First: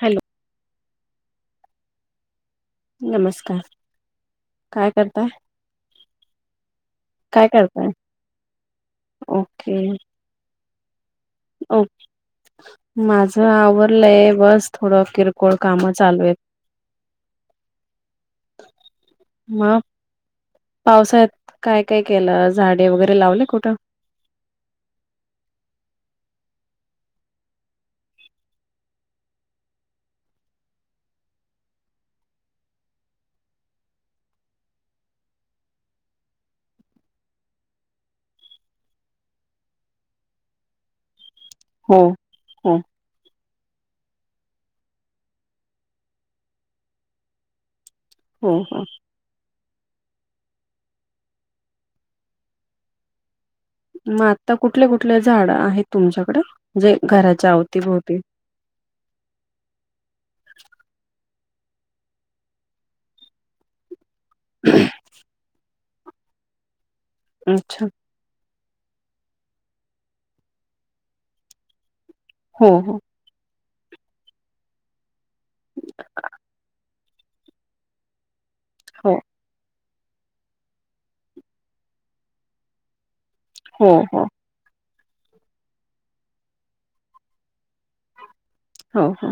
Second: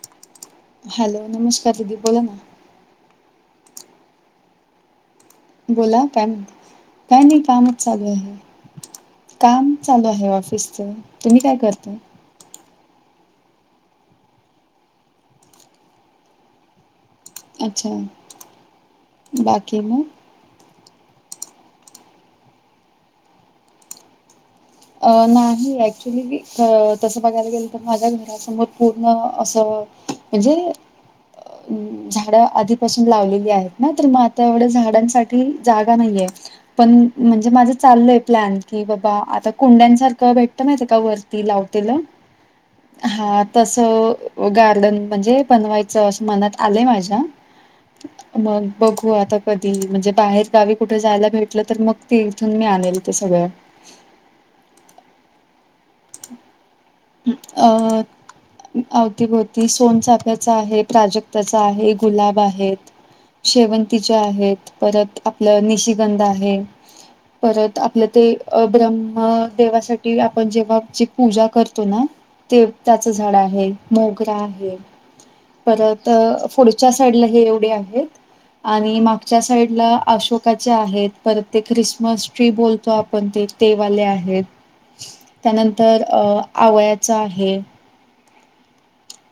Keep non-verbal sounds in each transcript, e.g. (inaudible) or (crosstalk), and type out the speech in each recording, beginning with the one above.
Hello hello नमस्कार दिदीप बोला ना नमस्कार काय करताय बोला काय काय नाही कामच चालू आहे काम ओके चालू आहे ऑफिसचं तुम्ही काय ओ करता माझं आवरडलंय बस थोडं किरकोळ काम चालू आहेत अच्छा बाकी म पावसा्यात काय काय केलं झाडे वगैरे लावले कुठं अ नाही ऍक्च्युअली तसं बघायला गेलं तर माझ्या घराात पूर्ण असं म्हणजे अ झाड आधीपासून लावलेली आहेत ना तर मग आता एवढ्या झाडांसाठी जागा नाहीये पण म्हणजे माझं चाललय प्लॅन की बाबा आता कुंड्यांसारखं भेटत माहििते का वरती लाव हो हो हा त गार्डन म्हणजे बनवायच अस मनात आलंय माझ्या हो मग हो बघू आता कधी म्हणजे बाहेर गावी कुठे जायला भेटलं तर मग ते इथून मी आलेल ते सगळं मग आता कुठले कुठले झाड आहेत तुमच्याकडे जे घराच्या अ अवतीभोवती अवतीभोवती सोनचाफ्याचा आहे प्राजक्ताचा आहे गुलाब आहेत शेवंतीच्या आहेत परत आपलं निशिगंध आहे परत अच्छा आपलं ते ब्रह्म देेवासाठी आपण जेव्हा जी पूजा करतो ना ते हो हो त्याच झाड आहे मोगरा आहे परत पुढच्या साड हे एवढे आहेत आणि हो मागच्या साईड ला अशोक का आहेत परत ते ख्रिसमस ट्री बोलतो आपण ते हो तेवाले हो आहेत त्यानंतर अ आवयाचा आहे हो हो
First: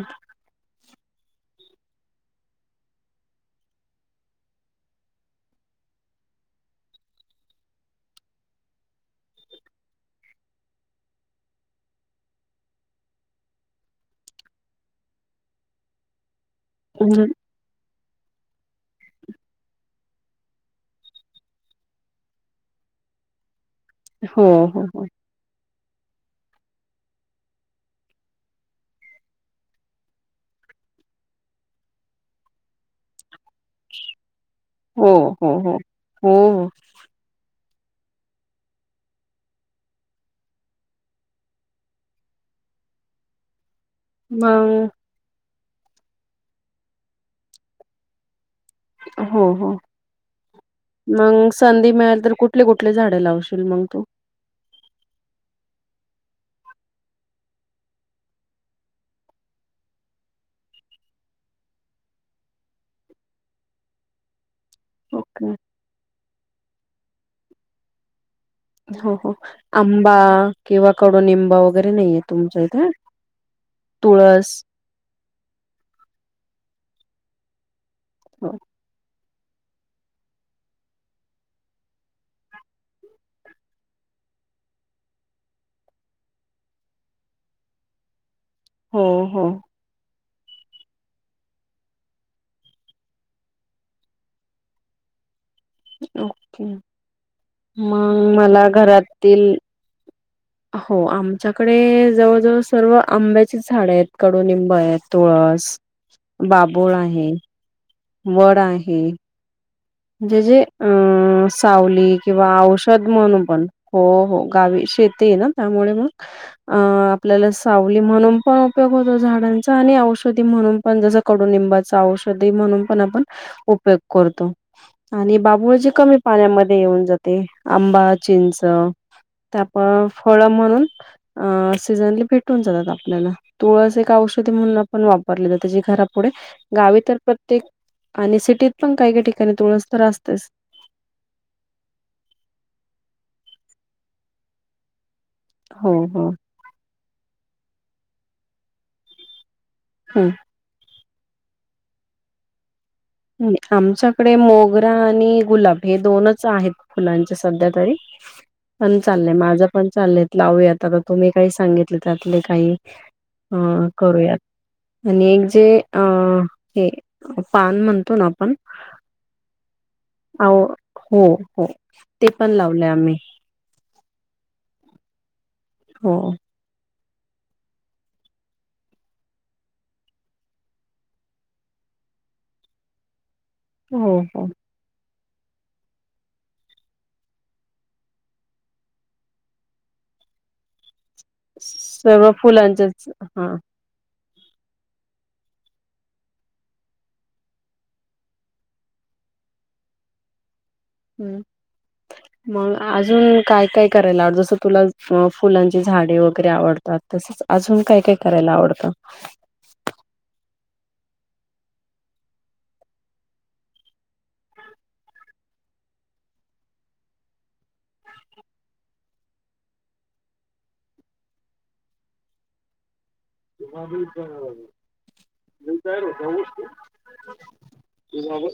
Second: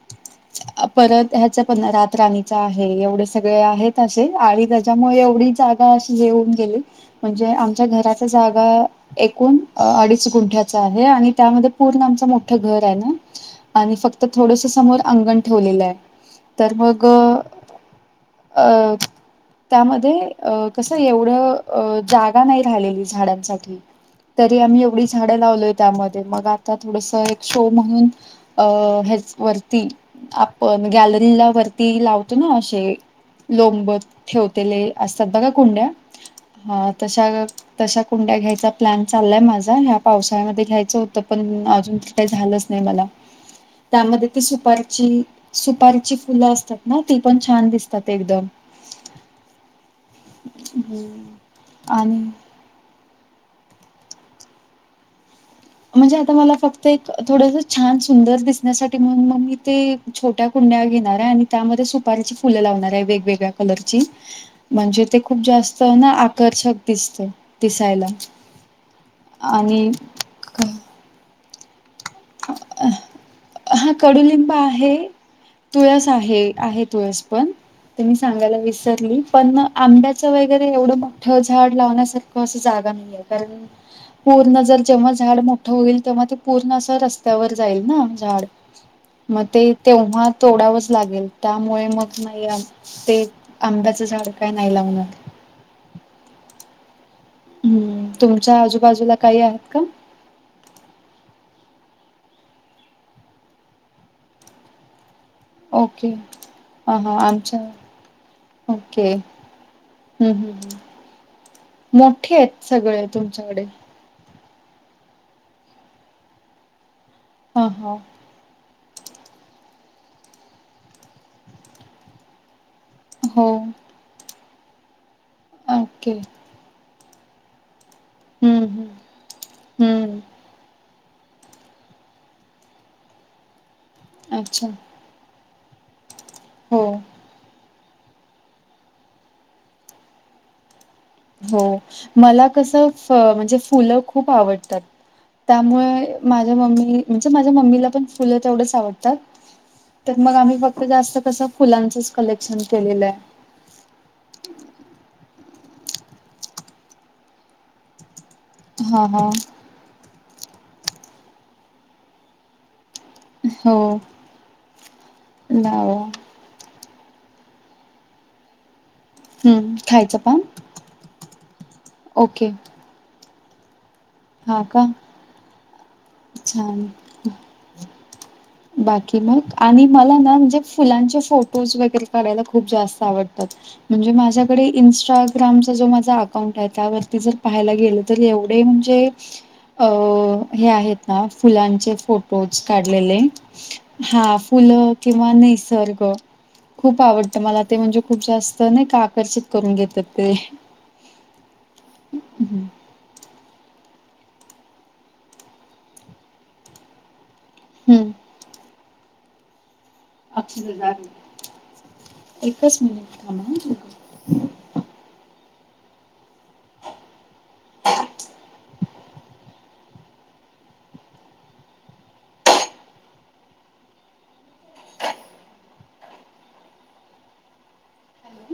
परत ह्याच पण रात राणीच आहे एवढे सगळे आहेत असे आणि त्याच्यामुळे एवढी जाग अशीेऊन गेली म्हणजे आमच्या घराच्या जागा एकूण अडीच गुंठ्याच आहे आणि त्यामध्ये पूर्ण आमचं मोठं घर आहे ना आणि फक्त थोडंस समोर अंगण ठेवलेलं आहे तर मग म्हणजे अ त्यामध्ये अ कसं एवढं जागा नाही राहिलेली झाडांसाठी हो तरी आम्ही हो हो एवढी झा लालोय त्यामध्ये मग आता थोडस एक शो म्हणून अ ह्याच वरती आपण गॅलरी ला वरती लावतो ना असे लोंबत ठेवतेले हो असतात बघा हो हो कुंड्या हो हो. अ तशा तशा कुंड्या घ्यायचा प्लॅन चाललाय माझा ह्या पावसाळ्यामध्ये घ्यायचं होतं पण अजून का झालंच नाही मला त्यामध्ये ती मग सुपारीची सुपारीची फुलं असतात ना ती पण छान दिसतात एकदम हो हो मग संधी मिळेल आणि तर कुठ आपले कुठले झाडे लावशील मग तू म्हणजे आता मला फक्त एक थोडस छान सुंदर दिसण्यासाठी म्हणून मग मी ते छोट्या कुंड्या घेणार आहे आणि त्यामध्ये सुपारीची फुलं लावणार आहे वेगवेगळ्या कलरची (inaudible) म्हणजे ते खूप ओके जास्त ना आकर्षक दिसत दिसायला हो हो आणि आंबा किंवा कडो नििंबा वगैरे नाही आहेतेत हा कडुलिंबा आहे तुळस आहे आहे तुळस पण ते मी हो सांगायला विसरली पण आंब्याचं वगैरे एवढं मोठ झाड लावण्यासारख असं जागा नाही आहे कारण पूर्ण जर जेव्हा झाड मोठं होईल तेव्हा ते पूर्ण रस्त्यावर जाईल ना झाड हो मग ते तेव्हा तोडावंच लागेल त्यामुळे मग नाही ते आंब्याचं झाड काय नाही लावणार ओके मग मला घरातील क हो आमच्याकडे जवळजवळ सर्व आंब्याची झाड आहेत कडुनिंब आहेत तुळस ओके ह बाबोळ हा आहे आमच्या वड आहे ओके हम्म जे जे हम् अं सावली मोठे किंवा आहेत औषध सगळे म्हणून तुमच्याकडे पण हो हो गावी शती आहे ना त्यामुळे मग अ आपल्याला हा हा सावली म्हणून पण उपयग होो झाडांचा आणि औषधी म्हणून पण जस कडुनिंबाचं औषध म्हणून पण आपण हो उपयोग करतो आणि बाबूळज ओके कमी पाण्यामध्ये येऊन जात ते आंबा चिंच हम्म हम्म त्याप हम्म फळ म्हणून अ सीजनली भेटून जातात आपल्याला तुळस एक औषधी अच्छा म्हणून आपण वापरले जात त्याची घराब पुढे हो गावी तर प्रत्येक आणि सिटीत पण काही काही ठिकाणी तुळस तर असतेच हो मला कसं म्हणजे फुलं खूप आवडतात हो त्यामुळे हो माझ्या मम्मी म्हणजे माझ्या मम्मीला पण फुलं तेवढच आवडतात तर मग हम्म आम्ही फक्त जास्त कसं फुलांचंच कलेक्शन केलेलं आहे आमच्याकडे मोगरा आणि गुलाब हे दोनच आहेत फुलांचे सध्या तरी पण हा हा चाललंय माझं पण चालय लावूया आता तुम्ही काही सांगितले त्यातले काही अ हो करूयात आणि एक जे अ लावा हे पान म्हणतं तो ना आपण हम् खायचं पान आ हो हो, ते ओके पण लावलंय आम्ही. हा का! हो छान! (inaudible) बाकी मग, आणि मला ना म्हणजे फुलांचे फोटोज वगैरे काढायला खूप जास्त आवडतं. अच्छा! म्हणजे हो हो माझ्याकडे इन्स्टाग्रामच जो माझा अकाउंट आहे त्यावरती जर पाहायला गेलं तर एवढे म्हणजे अ हे आहेत ना फुलांचे सर्व फोटोज फुलांचेच काढलेले. हा हा फुलं किंवा निसर्ग. खूप आवडत मला ते म्हणजे खूप जास्त नाही का आकर्षित करून घेत ते. हम् मग हम्म अजून काय काय करायला आवडतं जसं तुला फुलांची झाडे वगैरे आवडतात? तसंच अजून काय काय करायला आवडतं? अक्षदा जा की, एकच मिनिटं थांबा हा एकच मिनिटं. (unintelligible) (inaudible) रिटायर होतोय ना तु?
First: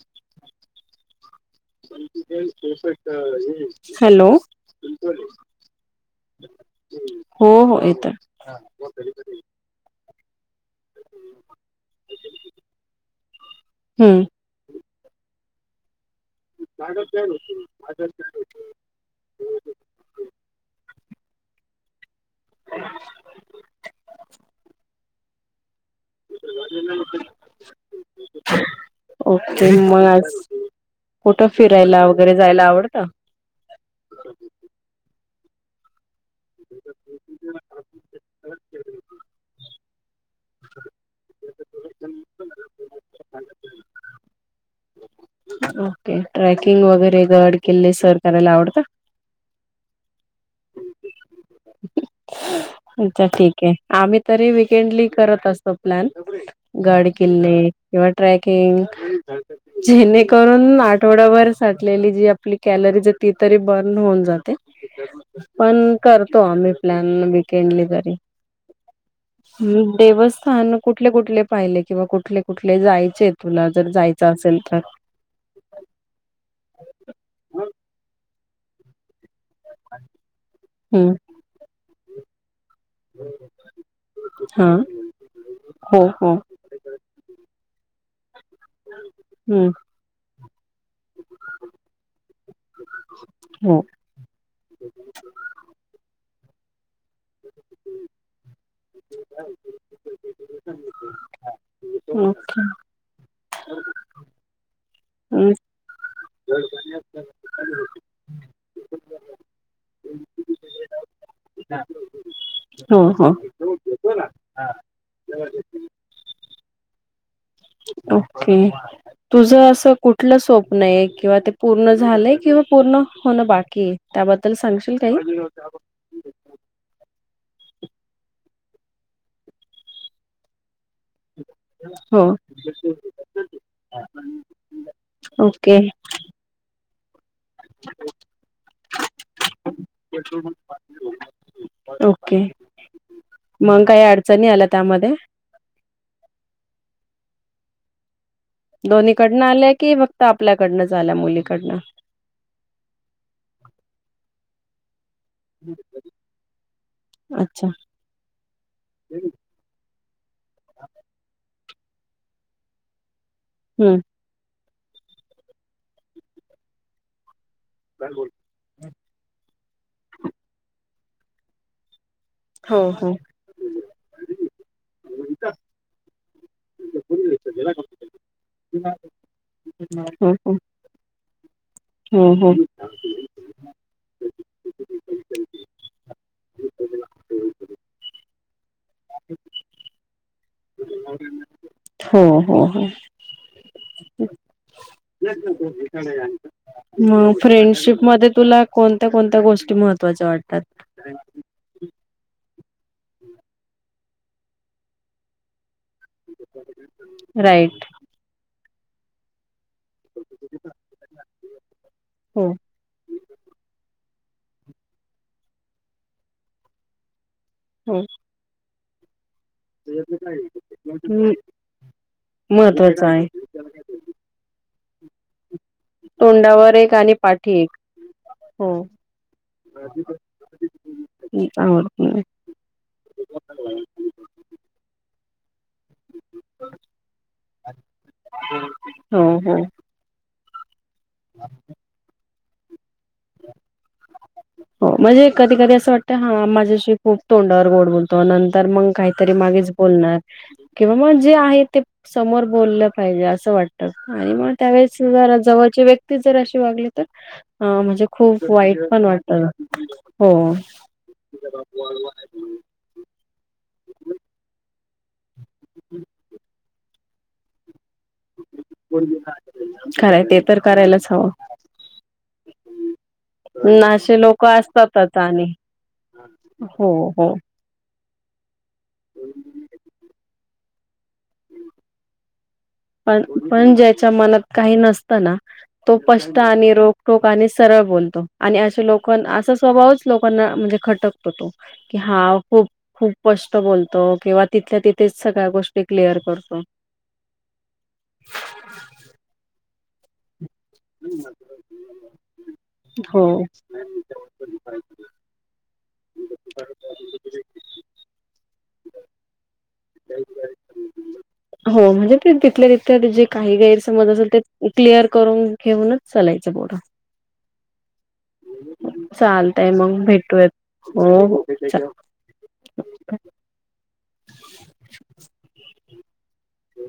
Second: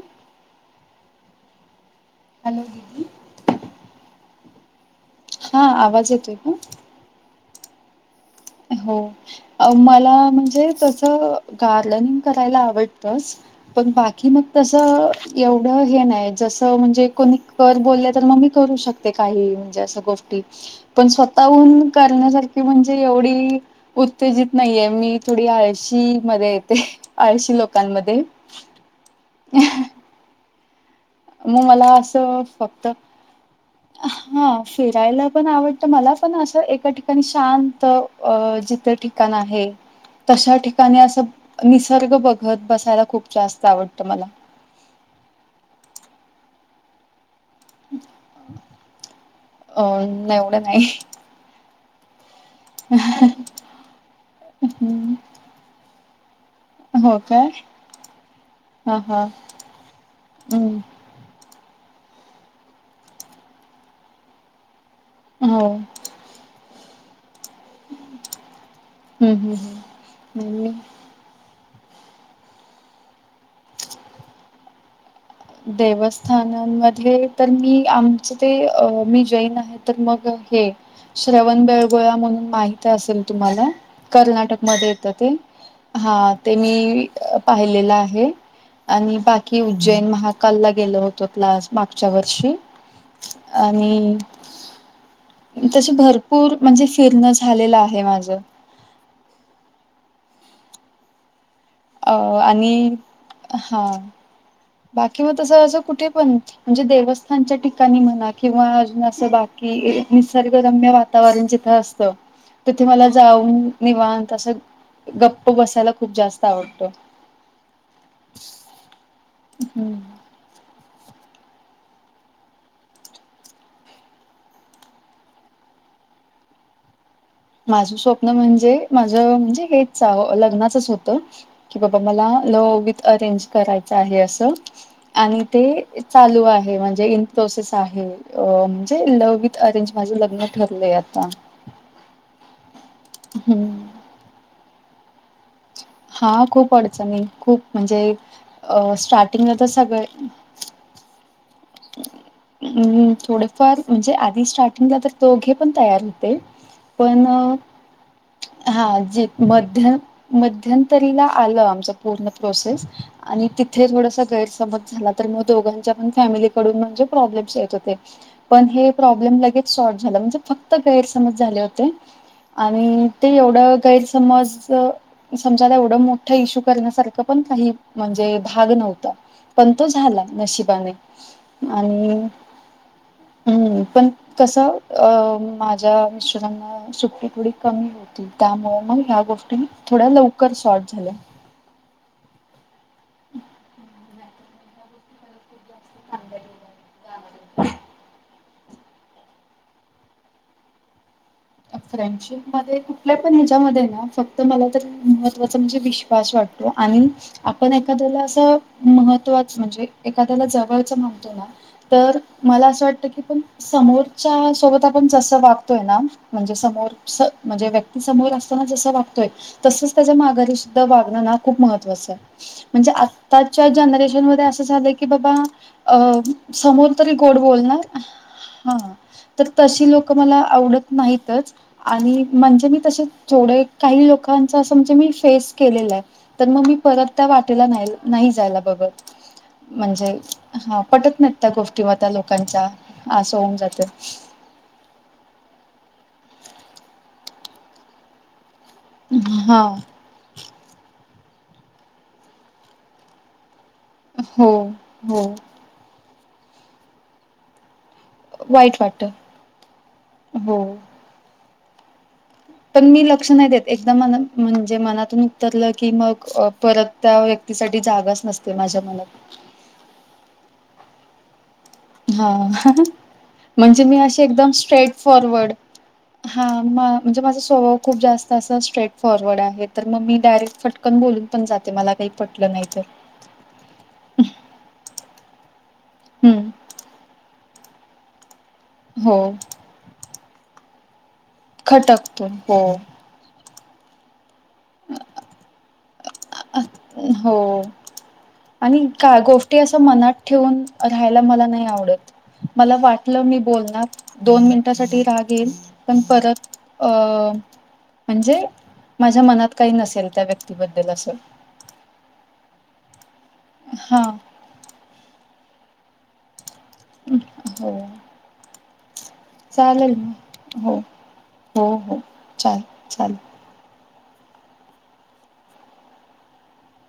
हॅलो दीदी (unintelligible) हॅलो! (unintelligible) हा आवाज येतोय का? हो हो येतोय. हो मला म्हणजे तसं गार्डन करायला आवडतचं, पण हम्म बाकी मग तसं एवढं हे नाही. जसं म्हणजे कोणी कर बोलले तर मग मी करू शकते काही म्हणजे असं गोष्ट टी, पण स्वतःहून करण्यासारखी म्हणजे एवढी उत्तेजित नाहीये मी थोडी आळशी मध्ये येते, आळशी लोकांमध्ये. ओके मग आज कुठं मग मला फिरायला वगैरे असं जायला फक्त, आवडतं हा फिरायला पण आवडतं, तर मला पण असं एका ठिकाणी शांत, अ जिथं ठिकाण आहे, तशा ठिकाणी असं, निसर्ग बघत बसायला खूप जास्त आवडत मला. ओके! ट्रॅकिंग वगैरे गड किल्ले सर करायला आवडत? अ एवढं नाही. अच्छा ठीक ये, आम्ही तरी विकेंडली हं. करतं असतो प्लॅन, गड हो काय? किल्ले किंवा ट्रॅकिंग, हां, हां. हं. जेणेकरून आठवडाबर साठलेली जी आपली कॅलरीज ती तरी बर्न होऊन जाते. हो. पण करतो आम्ही प्लॅन, किल्ले गड तरी, हं, हं, हं. मी देवस्थान कुठं कुठले पाहिले किंवा कुठले कुठले जायचेत तुला जर जायचं असेल तर? देवस्थानामध्ये तर मी आमचं ते अ मी जैन आहे, तर मग हे, तर श्रवण बेळगोळा म्हणून माहि ती असेल तुम्हाला कर्नाटक हा मध्ये येतं ते! हो हा हो ते मी पाहिलेलं आहे, आणि बाकी हम्म उज्जैन महा कालला गेलो होतो क्लास मागच्या वर्षी हो आणि तस भरपूर म्हणजे फिरणं झालेलं आहे माझं. (unintelligible) अ ओके आणि हा बाकी मग हम्म, तसं असं कुठे पण. म्हणजे देवस्थानच्या ठिकाणी म्हणा किंवा अजून असं बाकी निसर्गरम्य वातावरण जिथं अस. (unintelligible) तिथे हो मला हो जाऊन निवत असं गप्प बसायला खूप जास्त आवडतो. तुझ अस हम्म. कुठ. कुठ स्वप्न आहे किंवा ते पूर्ण झालंय किंवा पूर्ण होण बाकी त्याबद्ल. त्याला सांगशील काय. माझं स्वप्न म्हणजे माझं म्हणजे हेच लग्नाचच होत. की बाबा मला हो ल विथ अरेंज करायचं आहे असं. आणि ते ओके चालू आहे म्हणजे इ प्रोसेस आहे अ म्हणजे लव्ह विथ अरेंज माझं लग्न ठरलंय आता. ओके हम्म. मग काही अडचणी आल्या त्यामध्ये. हा खूप अडचणी खूप म्हणजे अ दोन्ही कडनं स्टार्टिंगला तर आल्या की सगळे फक्त आपल्याकडनंच आल्या मुलीकडनं. हम्म थोडेफार म्हणजे आधी स्टार्टिंगला तर दोघे पण तयार होते पण. अच्छा हा ज मध्य मध्यंतरीला आलं आमच पूर्ण प्रोसेस आणि तिथे हम्म थोडासा गैरसमज झाला तर मग दोघांच्या पण फॅमिलीकडून म्हणजे प्रॉब्लेम्स आहेत. पण हे प्रॉब्लेम लगेच सॉर्ट झाला कारण फक्त गैरसमज होते. हो आणि हो ते एवढं गैरसमज समजा आता एवढं मोठ इशू. करण्यासारख पण काही म्हणजे भाग नव्हता पण तो झाला नशिबाने. आणि हम्म हम्म. हम्म पण कसं अ माझ्या मिस्टरांना सुट्टी थोडी कमी होती. त्यामुळे मग ह्या गोष्टी थोड्या लवकर शॉर्ट झाल्या. हो हो हो. (inaudible) ह्या गोष्टी मला खूप जास्त सांगायला मग लागल्या. फ्रेंडशिप मध्ये तुला कोणत्या कोणत्या गोष्टी महत्त्वाच्या वाटतात? फ्रेंडशिप मध्ये कुठल्या पण ह्याच्यामध्ये ना फक्त मला तर महत्त्वाचं म्हणजे विश. वाटतो आणि आपण राईट एखाद्याला असं महत्वाच म्हणजे एखाद्याला जवळचं म्हणतो ना तर हो मला असं वाटतं की समोरच्या सोबत आपण जसं वागतोय ना म्हणजे समोर म्हणजे हो व्यक्ती समोर असताना जसं वागतोय. तसच त्याच्या माघारी सुद्धा वागणं ना खूप महत्त्वाचं आहे म्हणजे महत्वाचं आहे. आता जनरेशन मधे असं झालं की बाबा अ तोंडावर समोर एक आणि तरी गोड पाठी एक. बोलणार. हो. हा तर तशी लोक मला आवडत नाहीतच आवडत नाही आणि म्हणजे मी तसे जवढे काही लोकां णजे मी फेस केलेलाय मग मी परत त्या वाटेला नाही. नाही जायला बघत हो हो. म्हणजे हा पटत नाही त्या गोष्टी म त्या लोकांचा. आस होऊन जात. हो म्हणजे कधी कधी असं वाटतं हा माझ्याशी खूप तोंडावर गोड बोलतो नंतर मग. काहीतरी मागेच हां, बोलणार किंवा मग जे आहे ते समोर बोललं पाहिजे असं वाट आणि हो, मग त्यावेळेस हो, जरा जवळची व्यक्ती जर अशी वागली तर म्हणजे. खूप वाईट पण वाटत हो. पण मी लक्ष नाही देत एकदा मनात म्हणजे मनातून उतरलं की मग परत त्या व्यक्तीसाठी जागाच नसते माझ्या मनात. खरय ते तर करायलाच हवं. हा म्हणजे मी असे लोक एकदम स्ट्रेट असतातच फॉरवर्ड. आणि हा हो म्हणजे हो माझं स्वभाव खूप जास्त असं स्ट्रेट फॉरवर्ड आहे तर मग मी डायरेक्ट फटकन बोलून पण जाते मला काही पटलं नाही तर. पण पण ज्याच्या मनात काही नसत ना तो पष्ट हम्म आणि रोग टोक आणि सरळ बोलतो आणि असे लोक हो असा स्वभावच लोकांना म्हणजे खटक की हा खटकतो हो खूप खूप स्पष्ट बोलतो किंवा तिथल्या तिथेच सगळ्या गोष्टी क्लिअर अ, करतो. हो आणि का गोष्टी असं मनात ठेवून राहायला मला नाही आवडत मला वाटलं हो मी बोलणार. दोन मिनिटांसाठी राग येईल पण परत अ म्हणजे माझ्या मनात काही नसेल त्या व्यक्तीबद्दल असं. हो म्हणजे ते तिथल्या तिथे जे काही हा गैरसमज असेल ते क्लिअर करून घेऊनच चलायचं पुढं. हो चालल मग हो हो हो चाल चालेल. हो